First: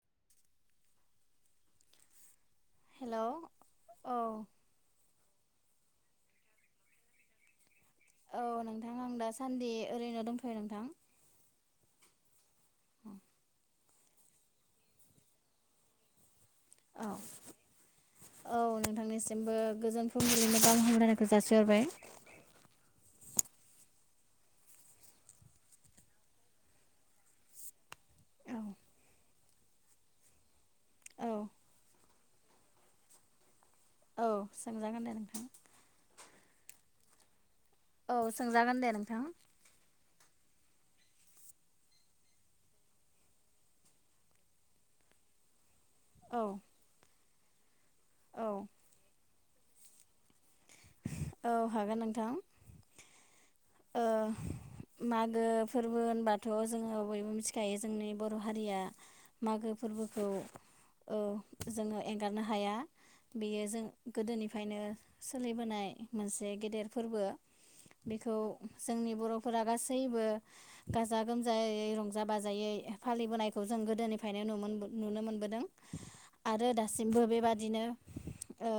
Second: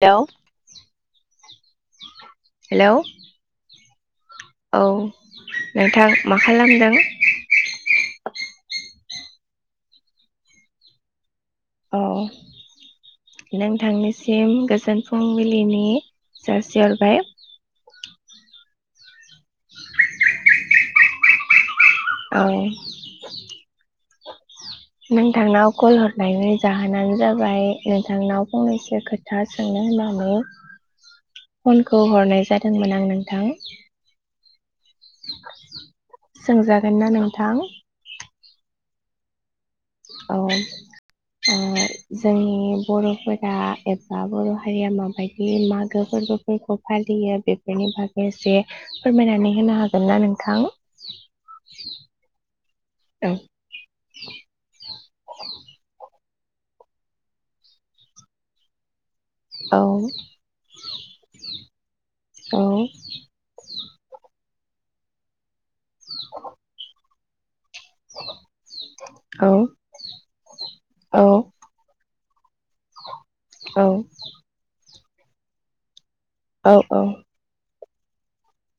Hello hello औ औ नोंथां मा खालामदों? औ नोंथां आं दा सान्दि ओरैनो दंथ'यो नोंथां। औ। नों नोंथांनिसिम गोजोन फुंबिलिनि औ जासिहरबाय। औ नोंथांनिसि बो गोजोन फुंबिलिनि गाहाम हामलायनाय जासि हरबाय। औ। नोंथांनाव कल हरनायनि जाहोनानो जाबाय नोंथांनाव औ फंनैसो खोथा सोंनो होननानै औ फनखौ हरनाय जादोंमोन आं नोंथां। औ सोंजागोन दे नोंथां। सोंजागोन ना नोंथां? औ सोंजागोन दे नोंथां। औ जोंनि अ बर'फोरा एबा बर' हारिया माबायदि मा गोगो औ फोरोरबोफोरखौ फालियो। बेनि बागै औ एसे फोरमायनानै होनो हागोन ना नोंथां? औ हागोन नोंथां औ ओ मागो फोरबो होनबाथ थ' जोङो बयबो मिथिखायो जोंनि बर' हारिया मागो औ फोरबोखौ औ। जोङो एंगारनो औ हाया बेयो जों गोदोनिफ्रायनो सोलिबोनाय मोनसे गेदेर फोरबो। बेखौ जोंनि औ बर'फोरा गासैबो गाजा गोमजायै रंजा जाबा जायै फालिबोनायखौ जों गोदोनिफ्रायनो नुनो मोनबो नुनो मोनबोदों। आरो दासिमबो बेबादिनो ओ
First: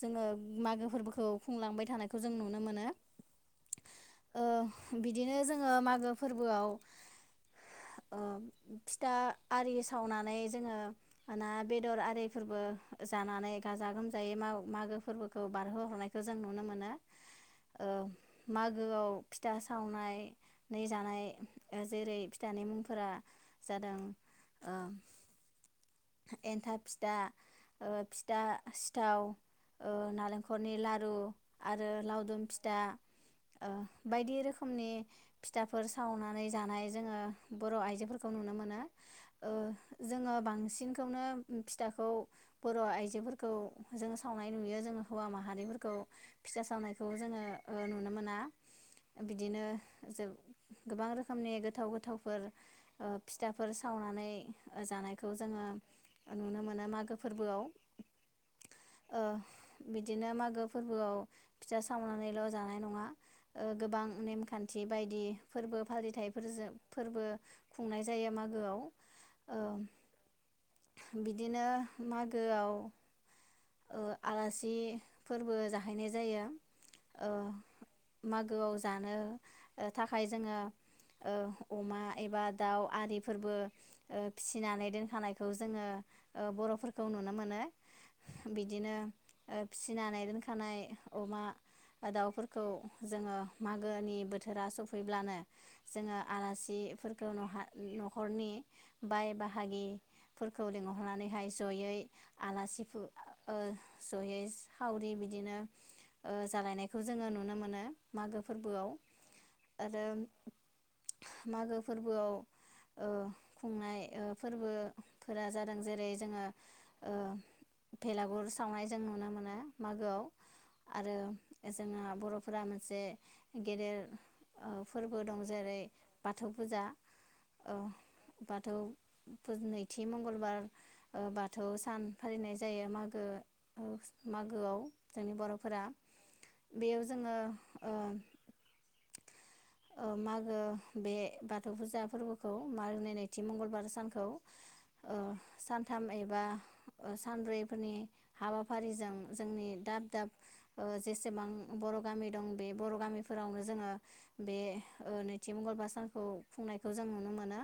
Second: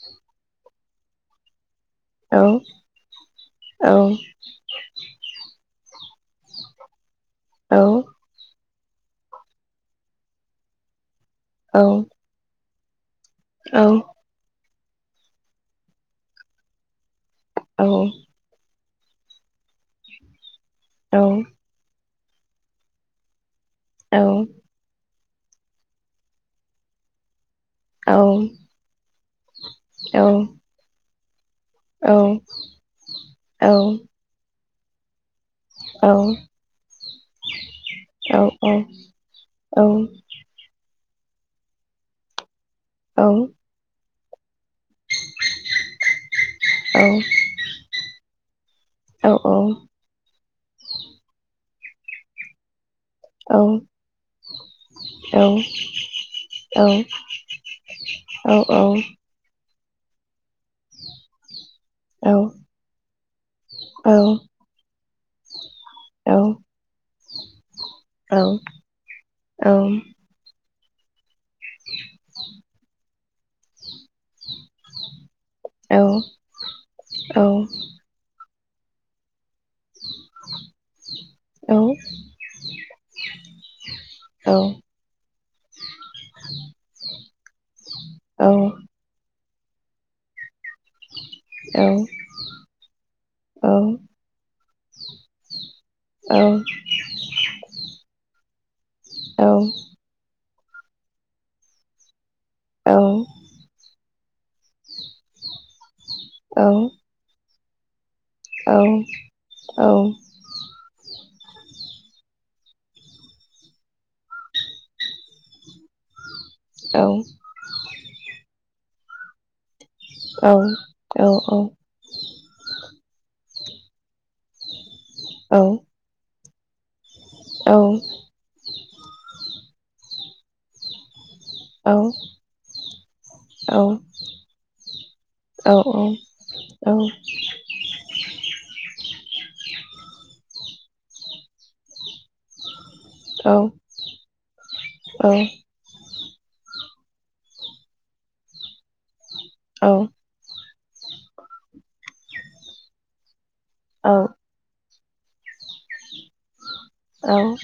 जोङो मागोफोरबो औ बुंलांबायथ थानायखौ जों नुनो मोनो ओ बिदिनो जोङो माग फोरबोआव अ फिथा आरि सावनानै जोङो ना बेदर आरिफोरबो जानानै गाजा गोमजायै माव मागो फोरबोखौ बारहोहरनाय गो जों नुनो मोनो। ओ माग गोआव फिथा सावनाय नै जानाय ओ जेरै फिथानि मुंफोरा जादों ओ एन्थाब फिथा ओ फिथा सिथाव ओ नालेंखलनि लाद आरो लावदुम फिथा ओ बायदि रोखो खोमनि फिथाफोर सावनानै जानाय जोङो बर' आइजोफोरखौ नुनो मोनो ओ जोङो बांसिन खौनो फिथाखौ बर' आइजोफोरखौ जों सावनाय नुयो जो हौवा मा खौ फिथा सावनायखौ जोङो ओ नुनो मोना बिदिनो जों गोबां रोखोमनि गो गोथाव गोथावफोर ओ फिथाफोर सावनानै जानायखौ जोङो नुनो मोनो मागो फोरबोआव ओ बिदिनो मागो फोरबोआव फिथा सावनानैल' जानाय नङा ओ गोबां नेमखान्थि बायदि फोरबो फालिथायाइफोरजों फोरबो खुंनाय जायो मागोआव ओ बिद दिनो मागोआव ओ आलासि फोरबो जाहैनाय जायो औ माग गोआव जानो ओ थाखाय जोङो ओ अमा एबा दाउ आरिफोरबो ओ फिसिनानै दोनखानायखौ जोङो ओ बर'फोरखौ नुनो मोनो। बिदिनो ओ फिसिनानै दोनखानाय अमा दाउफोरखौ जोङो मागोनि बोथोरा सफ फैब्लानो जोंङो आलासिफोरखौ न'हा न'खरनि बाय बाहागि फोरखौ लिंहरनानैहाय जयै आलासिफु ओ सहेस सावरि बिदिनो ओ जालायनायखौ जोंङो नुनो मोन नो। मागो फोरबोआव ओरो मागो फोरबोआव ओ खुंनाय ओ फोरबोफोरा जादों जेरै जोंङो औ भेलागुर सावनाय जों नुनो मोनो। मागोआव औ आरो जोंहा बर'फोरा मोनसे गेदेर ओ फोरबो दं जेरै बाथ थौ फुजा औ बाथौ फोज नै थि मंगलबार ओ बाथौ सान फालिनाय जायो मागो ओस मागोआव जोंनि बर'फोरा बेयो जोंङो ओ ओ मागो बे बाथौ फुजा फोरबोखौ मारनि नैथि मंगलबार सानखौ ओ सानथामै बा ओ सानब्रैफोरनि हाबाफारिजों जोंनि दाब दाब ओ जेसेबां बर' गामि दं बे बर' गामि फोरावनो जोंङो बे ओ नैथि मंगलबार सान खौ खुंनायखौ जों नुनो मोनो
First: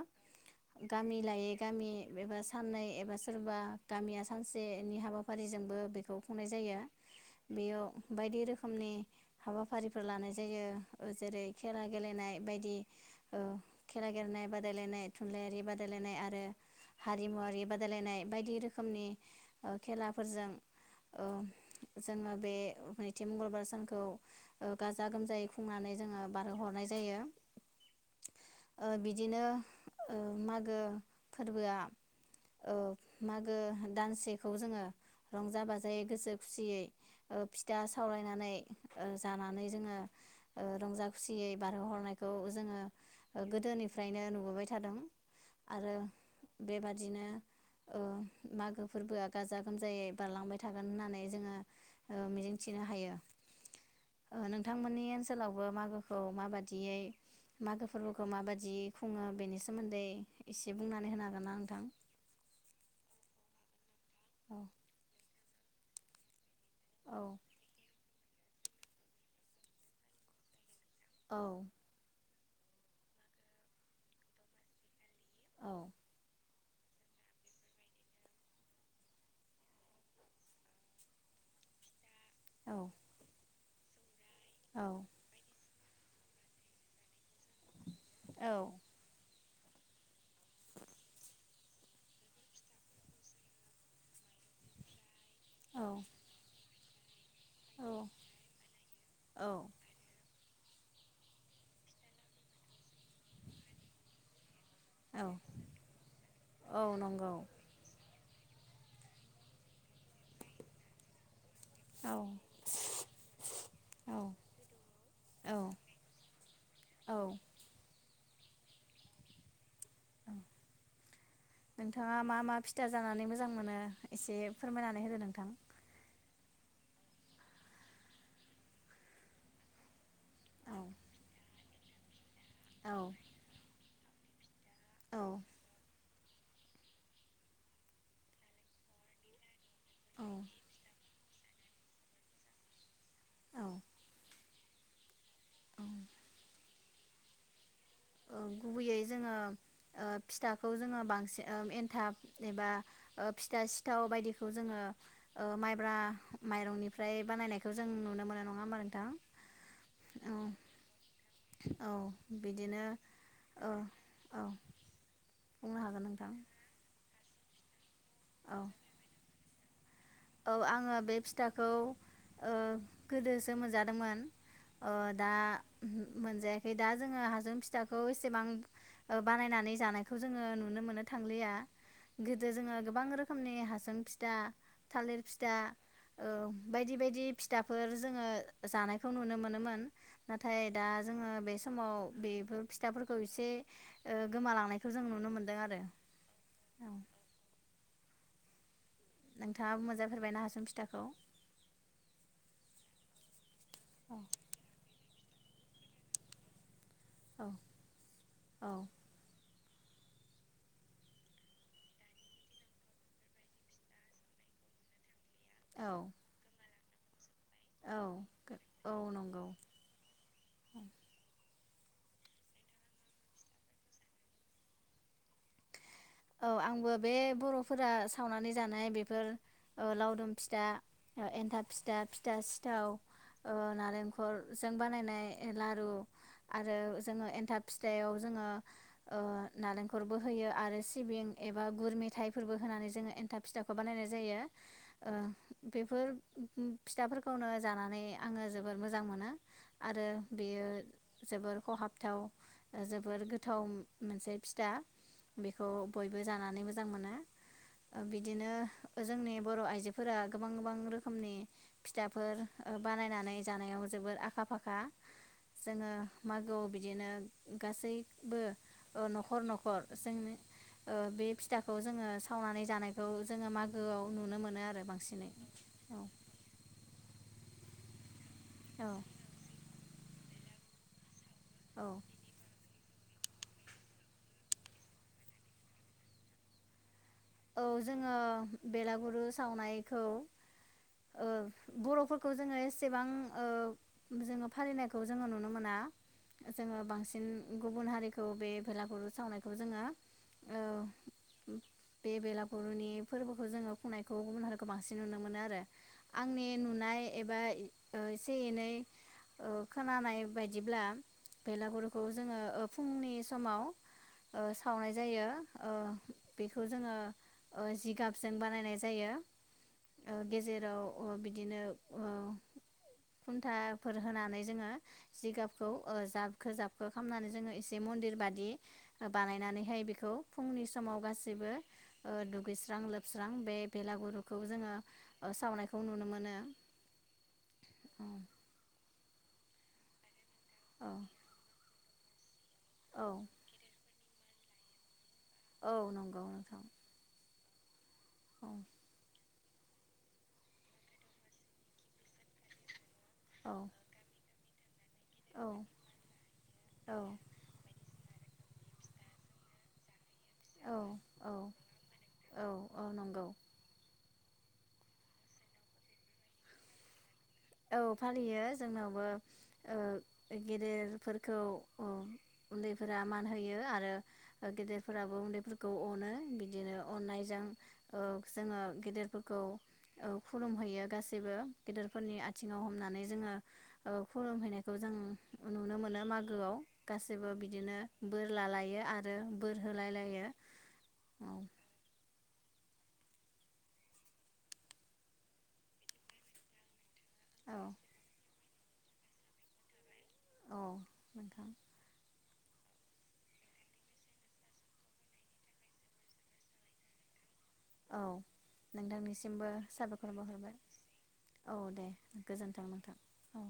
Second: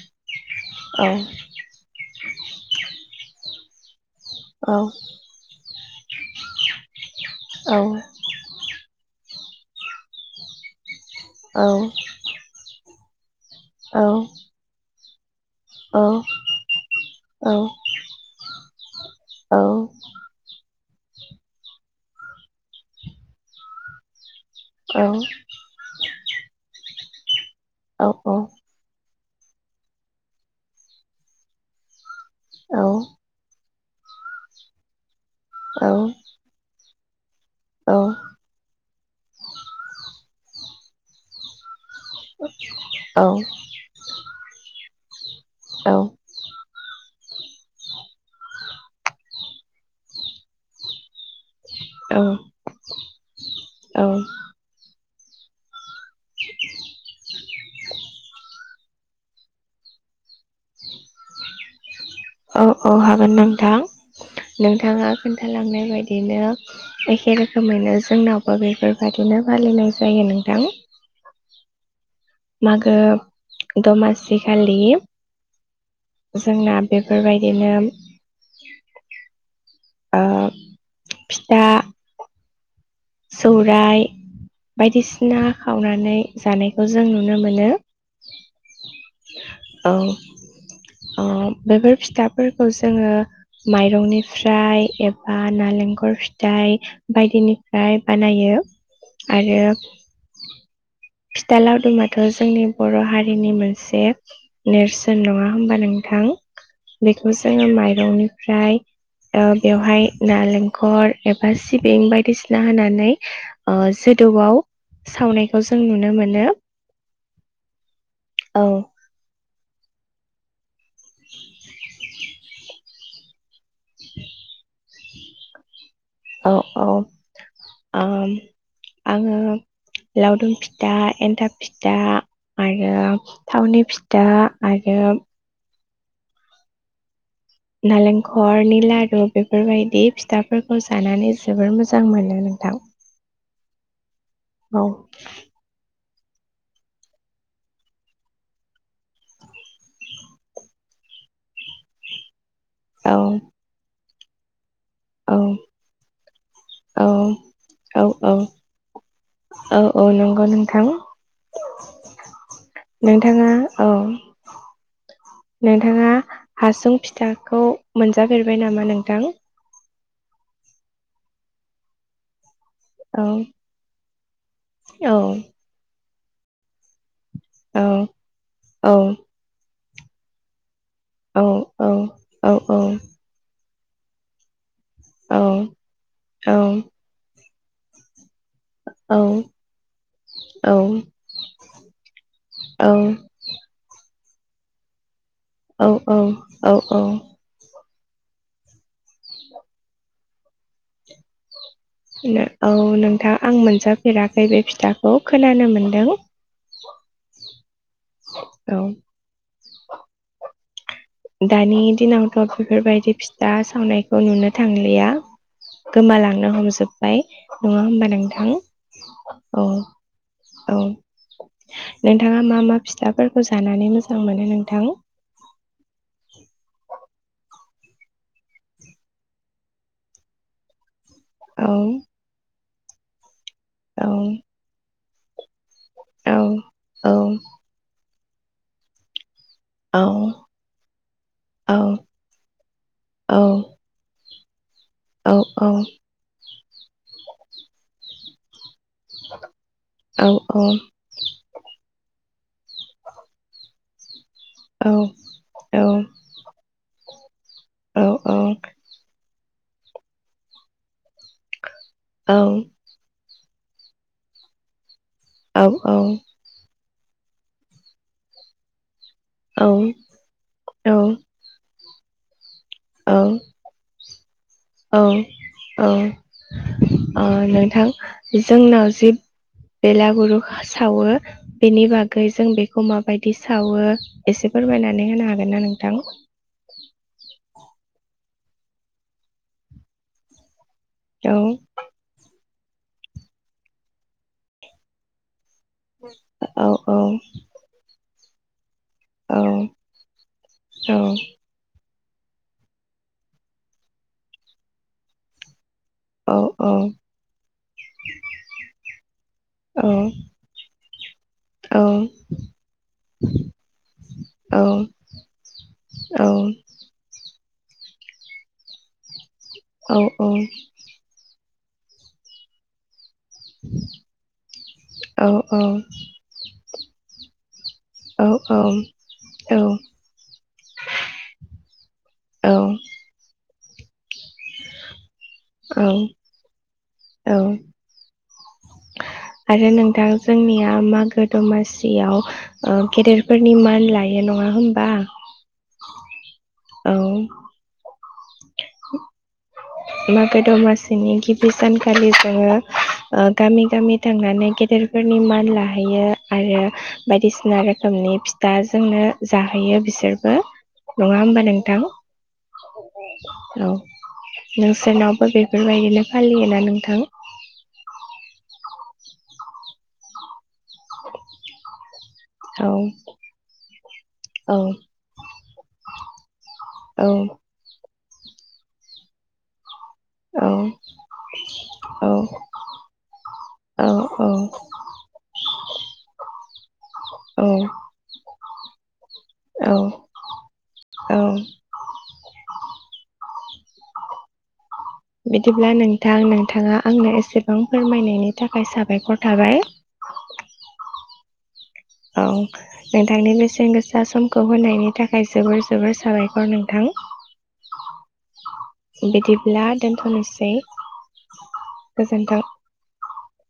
गामि लायै गामि एबा साननै एबा सोरबा गामिया फांसेनि हाबाफारि जोंबो बेखौ खुंनाय जायो। बेयाव बायदि रोखोमनि हाबाफारिफोर लानाय जायो ओ जेरै खेला गेलेनाय बायदि औ खेला गेलेनाय बादायलायनाय थुनलाइयारि बादायलायनाय आरो हारिमुवारि बादायलायनाय बायदि रोखोम [inaudible] खेलाफोरजों ओ जोङो बे नैथि मंगलबार सानखौ गाजा गोमजायै खुंनानै जोङो हरनाय जायो। औ औ ओ बिदिनो ओ मागो फोरबोआ औ मागो दानसेखौ जोङो रंजा बाजायै गोसो खुसियै फिथा सावलायनानै जानानै जोङो रंजा खुसियै बारहोह जोङो गोदोनिफ्रायनो खुंबोबाय थादों। आरो बेबादिनो ओ मागो फोरबोआ गाजा गोमजायै बारलांबाय थागोन होननानै जोङो मिजिंथिनो हायो नोंथांमोनि ओनसोलावबो मागो माबायदियै मागो फोरबोखौ माबायदियै खुङो बेनि सोमोन्दै एसे बुंनानै होनो हागोन ना नोंथां? औ औ हागोन नोंथां औ नोंथाङा खिथालांनाय बायदिनो एखे औ रोखोमैनो जोंनावबो बेफोरबायदिनो फालिनाय जायो नोंथां। औ मागो दमासि खालि औ जोंना बेफोरबायदिनो ओ फिथा औ सौराइ औ बायदिसिना सावनानै जानायखौ जों नुनो मोनो। औ [inaudible] औ अ बेफोर फिथाफोरखौ जोङो माइरंनिफ्राय ए बा औ नालेंखर फिथाइ, बायदिनि फ्राय बानायो, औ आरो फिथा लावदुमाथ' जोंनि बर' हारिनि मोनसे। नेरसोन औ नङा होमबा नोंथा?। औ बेखौ नंगौ जोङो माइरंनि फ्राय ओ बेवहाय नालेंखर ए बा सिबिं औ बायदिसि ना होनानै औ जोदौआव औ सावनायखौ जों नुनो मोनो। औ। ओं नोंथाङा मा मा फिथा जानानै मोजां मोनो। एसे फोरमायना नै होदो नोंथां? औ औ ओ आङो लावदुम औ फिथा, एन्थाब फिथा। आरो औ थावनि फि दा। आरो औ नालेंखरनि लादु बेफोरबायदि औ फिथाफोरखौ जानानै जोबोर मोजां मोनो नोंथां। औ औ। औ ओ गुबैयै जोङो ओ फिथाखौ जोङो बांसिन ओ एन्थाब एबा औ ओ फिथा सिथाव बायदि। बेखौ जोङो औ ओ माइब्रा औ माइरंनिफ्राय बानायनायखौ जों औ नुनो औ मोननाय नङा होमबा औ नोंथां औ। नंगौ नोंथां औ बिदिनो औ औ बुंनो हागोन नोंथां। खौ औ मोनजाफेरबाय नामा नोंथां? औ आङो बे फिथाखौ ओ औ गोदोसो मोनजादोंमोन ओ औ दा मोनजायाखै दा जोङो हास औ फिथाखौ एसेबां औ ओ बानायनानै जानाय। खौ जोङो नुनो मोनो। औ थांलिया गोदो औ औ जोंङो गोबां रोखोमनि हास उम फिथा थालिर फिथा औ ओ औ बायदि बायदि फिथाफोर जोङो जानायखौ नुनो मोनोमोन नाथाय दा जोङो बे समाव बेफोर फिथाफोरखौ एसे ओ गोमालांनायखौ जों नुनो मोनो। औ औ औ औ नोंथाङाबो मोनजा फेरबायना हासुं फिथाखौ? नो औ नोंथां। आं औ मोनजाफेराखै बे फिथा। औ खोनानो मोनदों। अ औ दानि दिनावथ' बेफोरबायदि फिथा सावनायखौ नुनो थांलिया। औ गोमालांनो हमजोब बाय नङा औ होमबा नोंथां औ नंगौ। औ औ नोंथाङा मा मा फिथाफोरखौ जानानै मोजां मोनो नोंथां? औ आंबो बे बर'फोरा सावनानै जानाय बेफोर ओ लावदुम फिथा ओ एन्थाब फिथा फिथास दाउ ओ नारेंखलजों बानायनाय एलाद ओ आरो जोङो एन्थाब फिथायाव जोङो ओ नालेंखरबो होयो आरो सि बेन एबा गुर मेथाइफोरबो होनानै जोङो एन्था फिथाखौ बानायनाय जायो। - जायो। ओ बेफोर उम फिथाफोरखौनो जानानै आङो जोब बोर मोजां मोनो आरो बेयो जोबोर खहाबथाव। ओ जोबोर गोथाव मोनसे फिथा बेख बयबो जानानै मोजां मोन ओ बिदिनो जोंनि बर' आयजोफोरा गोबां गोबां रोखोमनि फिथाफोर ओ बानायनानै जानायाव जोबोर आखा फाखा। जोङो मागोआव बि दिनो गासैबो ओ नखर नखर जोंनो ओ बे फिथा खौ जोङो सावनानै जानायखौ जोङो मागोआव नुनो मोनो आरो औ बांसिनै औ ओ नो थां औ जोंनाव जिब बेलागुरु सावो। बेनि औ बागै जों बे खौ माबायदि सावो एसे फोरमायनानै होनो हागोन ना नोंथां? औ जोङो बेलागुरु सावनायखौ ओ औ बर'फोरखौ जोङो ए सेबां ओ जोङो फालिनायखौ जोङो नुनो मोना औ जोङो औ बांसिन गुबुन हारि खौ बे भेलागुरु सावनायखौ जोङो ओ औ बे बेलागुरुनि फोरबोखौ जोङो खुंनायखौ गुबुन हारिखौ बांसिन नुनो मोनो आरो। औ आंनि औ नुनाय एबा ओ एसे एनै ओ औ खोनानाय बायदिब्ला बेलागुरुखौ जोङो ओ फुंनि समाव ओ सावनाय जायो ओ बेख औ जोङो ओ जिगाबजों बानायनाय जायो। ओ औ गेजेराव ओ बिदिनो ओ खुन्थाफोर होनानै जोङो औ जिगाबखौ औ ओ जाबखो जाबखो खामनानै जोङो एसे मन्दिर औ बादि ओ औ बानायनानैहाय बेखौ फुंनि समाव गासै बो ओ औ दुगैस्रां लोबस्रां बे बेलागुर खौ जोङो ओ सावनायखौ औ नुनो मोनो। औ। औ आरो नोंथां जोंनिया औ मागो दमासि याव ओ औ गेदेरफोरनि मान लाय बेयो नङा होनोमबा? औ नंगौ नोंथां। औ। औ [inaudible] मागो दमासिनि गिबि सानखालि जोङो ओ औ गामि गामि थांनानै गेद फोरनि मान औ लाहैयो आरो औ बायदिसिना रोखोमनि फि दा जोंनो जाहैयो बिसोर। ओ औ नङा औ होमबा नोंथां? औ औ नंगौ औ नोंसोरनावबो बेफोरबायदिनो फालियोना नोंथां? औ फालियो जोंनावबो ओ गेदेरफोरखौ अ उन औ औ औ औ जोङो गेदेरफोरखौ औ खुलुमहैयो गासैबो गेदिरफोरनि आथ हनानै जोङो ओ औ खुलुमहैनायखौ जों नुनो मोनो मागोआव गासिबो औ बिदिनो बोर लालायो आर आरो बोर औ होलायलायो औ बिदिब्ला नोंथां नोंथाङा आंनो औ एसेबां फोरमायनायनि थाखाय साबायखर थाबाय। औ [unintelligible] नोंथां [inaudible] औ नोंथांनि बेसेन गोसा समखौ होनायनि थाखाय जोबोर जोबोर साबायखर नोंथां औ नोंथांनिसिमबो बिदिब्ला साबायखर दोनथ'नोसै बावहरबाय औ दे गोजोन्थों नोंथां औ